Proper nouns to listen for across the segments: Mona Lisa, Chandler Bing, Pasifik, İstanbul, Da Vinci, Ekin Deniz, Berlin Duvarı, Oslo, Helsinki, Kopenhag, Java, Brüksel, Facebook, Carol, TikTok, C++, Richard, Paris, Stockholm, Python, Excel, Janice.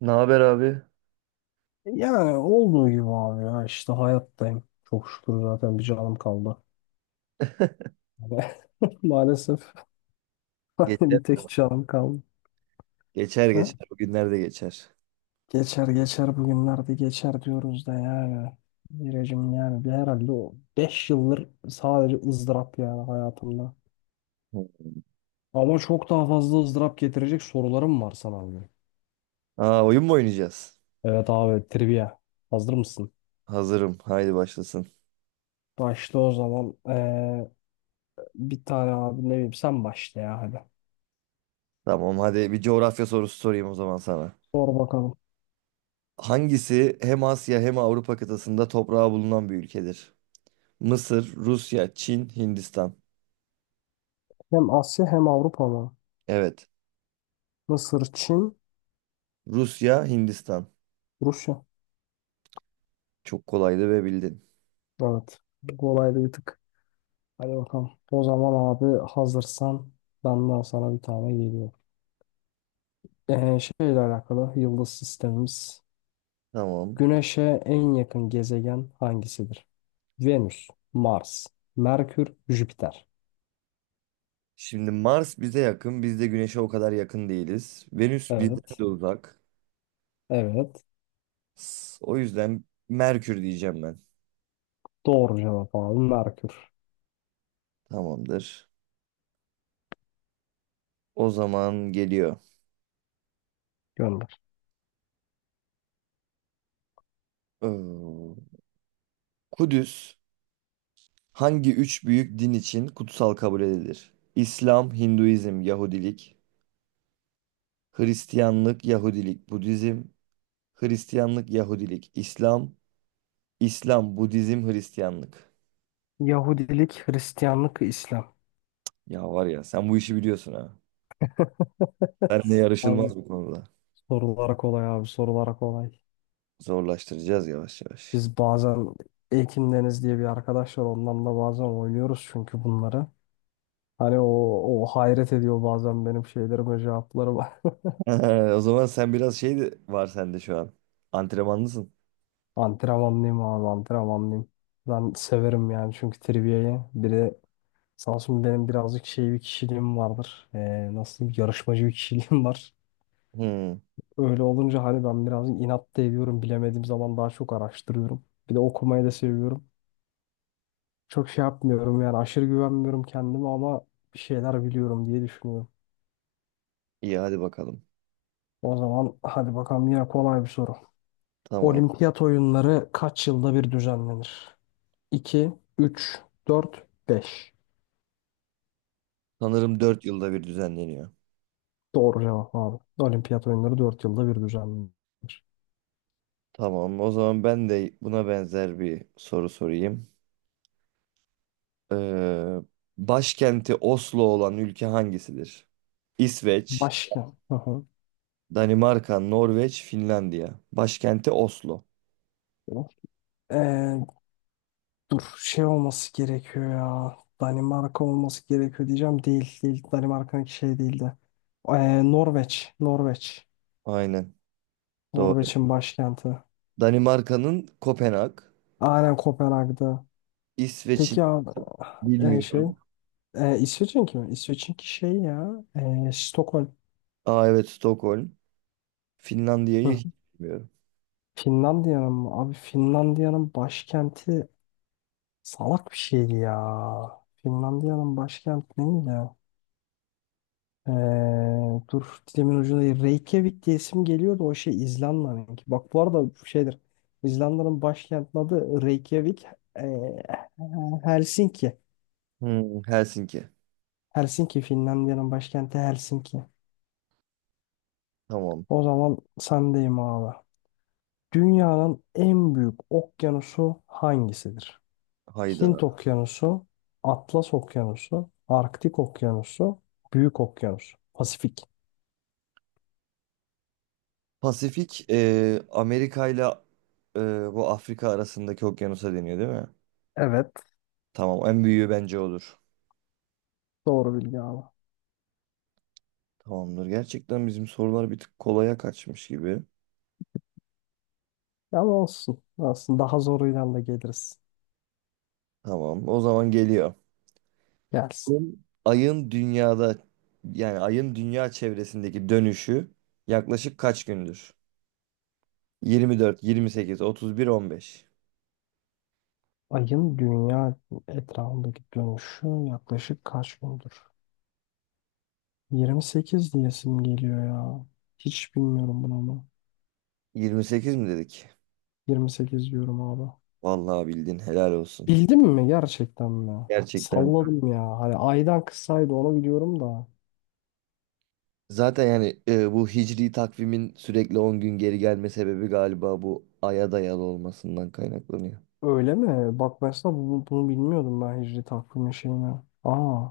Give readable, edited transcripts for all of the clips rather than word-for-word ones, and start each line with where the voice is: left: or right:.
right: Ne haber abi?
left: Yani olduğu gibi abi ya işte hayattayım. Çok şükür zaten bir canım kaldı. Maalesef
right: Geçer.
left: bir tek canım kaldı.
right: Geçer
left: Ha?
right: geçer. Bu günler de geçer.
left: Geçer geçer bugünlerde geçer diyoruz da yani. Biricim yani bir herhalde o 5 yıldır sadece ızdırap yani hayatımda. Ama çok daha fazla ızdırap getirecek sorularım var sana abi.
right: Aa, oyun mu oynayacağız?
left: Evet abi trivia. Hazır mısın?
right: Hazırım. Haydi başlasın.
left: Başla o zaman. Bir tane abi ne bileyim sen başla ya hadi.
right: Tamam, hadi bir coğrafya sorusu sorayım o zaman sana.
left: Sor bakalım.
right: Hangisi hem Asya hem Avrupa kıtasında toprağı bulunan bir ülkedir? Mısır, Rusya, Çin, Hindistan.
left: Hem Asya hem Avrupa mı?
right: Evet.
left: Mısır, Çin,
right: Rusya, Hindistan.
left: Rusya.
right: Çok kolaydı ve bildin.
left: Evet. Bu kolaydı bir tık. Hadi bakalım. O zaman abi hazırsan benden sana bir tane geliyor. Şeyle alakalı yıldız sistemimiz.
right: Tamam.
left: Güneş'e en yakın gezegen hangisidir? Venüs, Mars, Merkür, Jüpiter.
right: Şimdi Mars bize yakın. Biz de Güneş'e o kadar yakın değiliz. Venüs bizden
left: Evet.
right: de uzak.
left: Evet.
right: O yüzden Merkür diyeceğim ben.
left: Doğru cevap abi. Merkür.
right: Tamamdır. O zaman geliyor.
left: Gönder.
right: Ee, Kudüs hangi üç büyük din için kutsal kabul edilir? İslam, Hinduizm, Yahudilik. Hristiyanlık, Yahudilik, Budizm. Hristiyanlık, Yahudilik, İslam. İslam, Budizm, Hristiyanlık.
left: Yahudilik, Hristiyanlık, İslam.
right: Ya var ya, sen bu işi biliyorsun ha. Seninle
left: Abi
right: yarışılmaz bu konuda.
left: sorulara kolay abi sorulara kolay.
right: Zorlaştıracağız yavaş yavaş.
left: Biz bazen Ekin Deniz diye bir arkadaş var ondan da bazen oynuyoruz çünkü bunları. Hani o hayret ediyor bazen benim şeylerime cevaplarıma.
right: O zaman sen biraz şey de var sende şu an. Antrenmanlısın.
left: Antrenmanlıyım abi antrenmanlıyım. Ben severim yani çünkü trivia'yı. Bir de sağ olsun benim birazcık şey bir kişiliğim vardır. Nasıl diyeyim, yarışmacı bir kişiliğim var.
right: Hmm,
left: Öyle olunca hani ben birazcık inat da ediyorum. Bilemediğim zaman daha çok araştırıyorum. Bir de okumayı da seviyorum. Çok şey yapmıyorum yani aşırı güvenmiyorum kendime ama bir şeyler biliyorum diye düşünüyorum.
right: iyi hadi bakalım.
left: O zaman hadi bakalım yine kolay bir soru.
right: Tamam.
left: Olimpiyat oyunları kaç yılda bir düzenlenir? 2, üç, dört, beş.
right: Sanırım 4 yılda bir düzenleniyor.
left: Doğru cevap abi. Olimpiyat oyunları 4 yılda bir düzenlenir.
right: Tamam, o zaman ben de buna benzer bir soru sorayım. Ee, başkenti Oslo olan ülke hangisidir? İsveç,
left: Başka? Hı hı.
right: Danimarka, Norveç, Finlandiya. Başkenti Oslo.
left: Ee, dur şey olması gerekiyor ya. Danimarka olması gerekiyor diyeceğim. Değil değil. Danimarka'nınki şey değildi. Norveç. Norveç.
right: Aynen, doğru.
left: Norveç'in başkenti.
right: Danimarka'nın Kopenhag,
left: Aynen Kopenhag'da.
right: İsveç'in
left: Peki abi şey
right: bilmiyorum.
left: İsveç'inki mi? İsveç'inki şey ya. Stockholm.
right: Aa, evet, Stockholm. Finlandiya'yı
left: Hı.
right: hiç bilmiyorum.
left: Finlandiya'nın mı? Abi Finlandiya'nın başkenti salak bir şeydi ya. Finlandiya'nın başkenti neydi? E, dur dilimin ucunda değil. Reykjavik diye isim geliyordu o şey İzlanda'nınki. Bak bu arada şeydir. İzlanda'nın başkentinin adı Reykjavik. E, Helsinki.
right: Helsinki.
left: Helsinki Finlandiya'nın başkenti Helsinki.
right: Tamam.
left: O zaman sendeyim abi. Dünyanın en büyük okyanusu hangisidir?
right: Hayda.
left: Hint Okyanusu, Atlas Okyanusu, Arktik Okyanusu, Büyük Okyanus, Pasifik.
right: Pasifik, Amerika ile e, bu Afrika arasındaki okyanusa deniyor değil mi?
left: Evet,
right: Tamam, en büyüğü bence odur.
left: doğru bilgi abi.
right: Tamamdır. Gerçekten bizim sorular bir tık kolaya kaçmış gibi.
left: Ama olsun. Aslında daha zoruyla da geliriz.
right: Tamam, o zaman geliyor.
left: Gelsin.
right: Ayın ayın dünyada ayın dünya çevresindeki dönüşü yaklaşık kaç gündür? 24, 28, 31, 15.
left: Ayın dünya etrafındaki dönüşü yaklaşık kaç gündür? 28 diyesim geliyor ya. Hiç bilmiyorum bunu ama.
right: 28 mi dedik?
left: 28 diyorum abi.
right: Vallahi bildin, helal olsun.
left: Bildim mi gerçekten mi?
right: Gerçekten.
left: Salladım ya. Hani aydan kısaydı onu biliyorum da.
right: Zaten yani, bu hicri takvimin sürekli 10 gün geri gelme sebebi galiba bu aya dayalı olmasından kaynaklanıyor.
left: Öyle mi? Bak mesela bunu bilmiyordum ben hicri takvimi şeyini. Aa.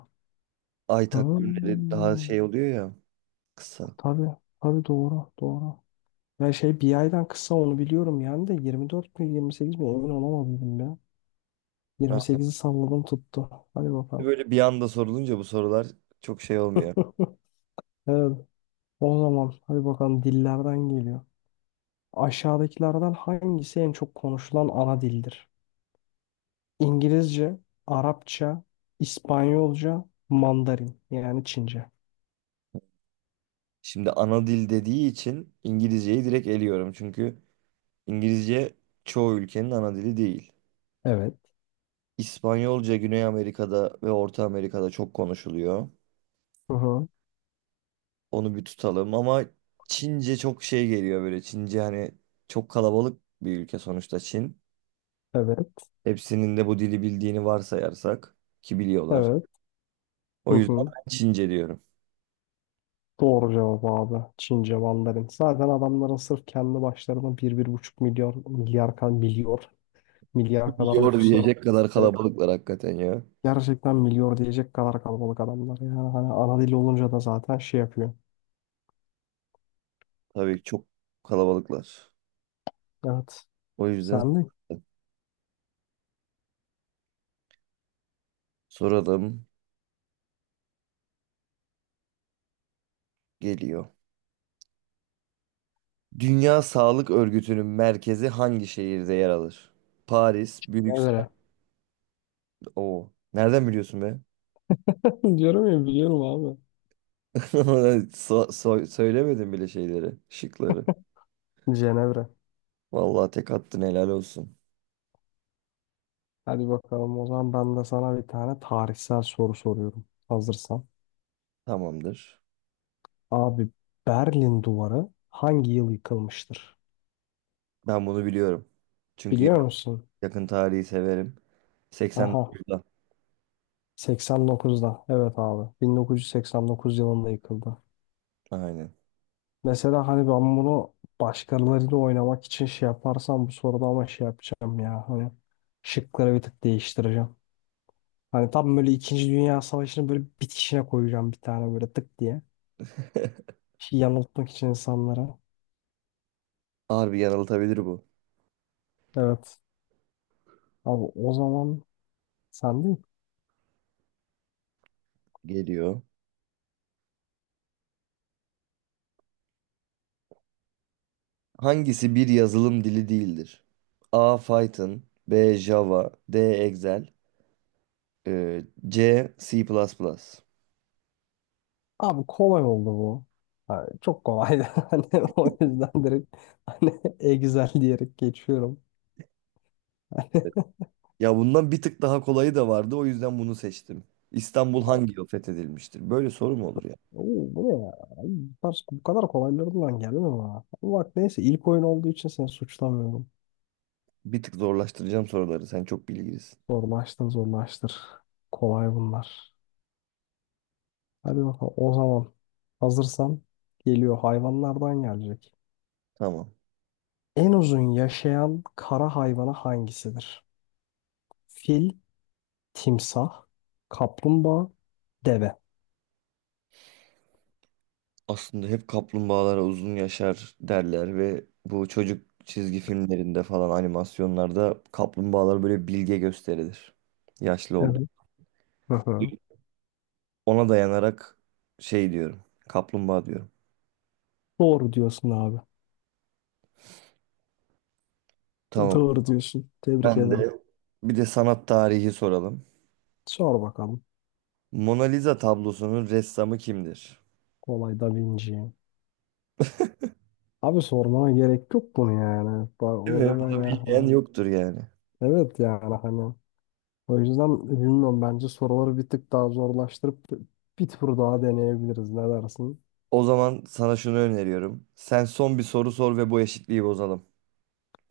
right: Ay takvimleri
left: Hmm.
right: daha şey oluyor ya, kısa.
left: Tabii. Tabii doğru. Doğru. Ya şey bir aydan kısa onu biliyorum yani de 24 mi 28 mi emin olamadım ya.
right: Ha,
left: 28'i salladım tuttu. Hadi
right: işte
left: bakalım.
right: böyle bir anda sorulunca bu sorular çok şey olmuyor.
left: Evet. O zaman hadi bakalım dillerden geliyor. Aşağıdakilerden hangisi en çok konuşulan ana dildir? İngilizce, Arapça, İspanyolca, Mandarin yani Çince.
right: Şimdi ana dil dediği için İngilizceyi direkt eliyorum. Çünkü İngilizce çoğu ülkenin ana dili değil.
left: Evet.
right: İspanyolca Güney Amerika'da ve Orta Amerika'da çok konuşuluyor.
left: Hı hı.
right: Onu bir tutalım ama Çince çok şey geliyor böyle. Çince, hani çok kalabalık bir ülke sonuçta Çin.
left: Evet.
right: Hepsinin de bu dili bildiğini varsayarsak ki biliyorlar.
left: Evet. Hı
right: O yüzden
left: hı.
right: ben Çince diyorum.
left: Doğru cevap abi. Çince, Mandarin. Zaten adamların sırf kendi başlarına bir buçuk milyar kadar
right: Biliyor
left: nüfusları var.
right: diyecek kadar
left: Evet.
right: kalabalıklar hakikaten ya.
left: Gerçekten milyar diyecek kadar kalabalık adamlar. Yani hani ana dil olunca da zaten şey yapıyor.
right: Tabii, çok kalabalıklar.
left: Evet.
right: O yüzden
left: Sen de
right: soralım geliyor. Dünya Sağlık Örgütü'nün merkezi hangi şehirde yer alır? Paris, Brüksel.
left: Cenevre.
right: Oo. Nereden biliyorsun be?
left: Diyorum ya biliyorum abi.
right: Söylemedim bile şeyleri, şıkları.
left: Cenevre.
right: Vallahi tek attın, helal olsun.
left: Hadi bakalım o zaman ben de sana bir tane tarihsel soru soruyorum. Hazırsan.
right: Tamamdır.
left: Abi Berlin Duvarı hangi yıl yıkılmıştır?
right: Ben bunu biliyorum. Çünkü
left: Biliyor musun?
right: yakın tarihi severim.
left: Aha
right: 89'da.
left: 89'da. Evet abi 1989 yılında yıkıldı.
right: Aynen.
left: Mesela hani ben bunu başkalarıyla oynamak için şey yaparsam bu soruda ama şey yapacağım ya. Hani şıkları bir tık değiştireceğim. Hani tam böyle İkinci Dünya Savaşı'nı böyle bitişine koyacağım bir tane böyle tık diye. Şey yanıltmak için insanlara.
right: Harbi yanıltabilir bu.
left: Evet. Abi o zaman sen değil.
right: Geliyor. Hangisi bir yazılım dili değildir? A. Python, B. Java, D. Excel, e, C. C++.
left: Abi kolay oldu bu. Ha, çok kolaydı. Hani o yüzden direkt hani e güzel diyerek geçiyorum.
right: Ya bundan bir tık daha kolayı da vardı, o yüzden bunu seçtim. İstanbul hangi yıl fethedilmiştir? Böyle soru mu olur ya?
left: Oo, bu ne ya? Ay, bu kadar kolaylarından geldi mi bana? Ama bak neyse ilk oyun olduğu için seni suçlamıyorum.
right: Bir tık zorlaştıracağım soruları. Sen çok bilgilisin.
left: Zorlaştır zorlaştır. Kolay bunlar. Hadi bakalım o zaman hazırsan geliyor hayvanlardan gelecek.
right: Tamam.
left: En uzun yaşayan kara hayvanı hangisidir? Fil, timsah, kaplumbağa, deve.
right: Aslında hep kaplumbağalara uzun yaşar derler ve bu çocuk çizgi filmlerinde falan, animasyonlarda kaplumbağalar böyle bilge gösterilir. Yaşlı oldu.
left: Evet. Hı hı.
right: Ona dayanarak şey diyorum. Kaplumbağa diyorum.
left: Doğru diyorsun abi.
right: Tamam.
left: Doğru diyorsun. Tebrik
right: Ben
left: ederim.
right: de bir de sanat tarihi soralım.
left: Sor bakalım.
right: Mona Lisa tablosunun ressamı kimdir?
left: Kolay Da Vinci. Abi sormana gerek yok bunu yani.
right: Değil
left: O
right: mi?
left: zaman
right: Bunu
left: ya
right: bilmeyen
left: hani.
right: yoktur yani.
left: Evet yani hani. O yüzden bilmiyorum bence soruları bir tık daha zorlaştırıp bir tur daha deneyebiliriz. Ne dersin?
right: O zaman sana şunu öneriyorum. Sen son bir soru sor ve bu eşitliği bozalım.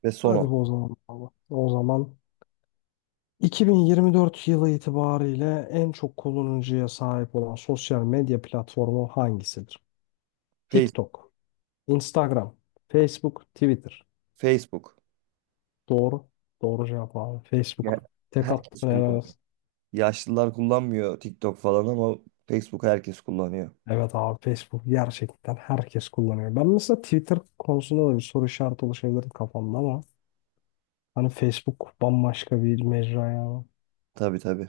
right: Ve son
left: Hadi
right: ol.
left: bu o zaman abi. O zaman 2024 yılı itibariyle en çok kullanıcıya sahip olan sosyal medya platformu hangisidir?
right: Face,
left: TikTok, Instagram, Facebook, Twitter.
right: Facebook.
left: Doğru. Doğru cevap abi.
right: Ya-
left: Facebook. Tek
right: Herkes
left: attın helal
right: kullanıyor.
left: olsun.
right: Yaşlılar kullanmıyor TikTok falan ama Facebook herkes kullanıyor.
left: Evet abi Facebook gerçekten herkes kullanıyor. Ben mesela Twitter konusunda da bir soru işareti oluşabilirdi kafamda ama hani Facebook bambaşka bir mecra ya.
right: Tabii tabii.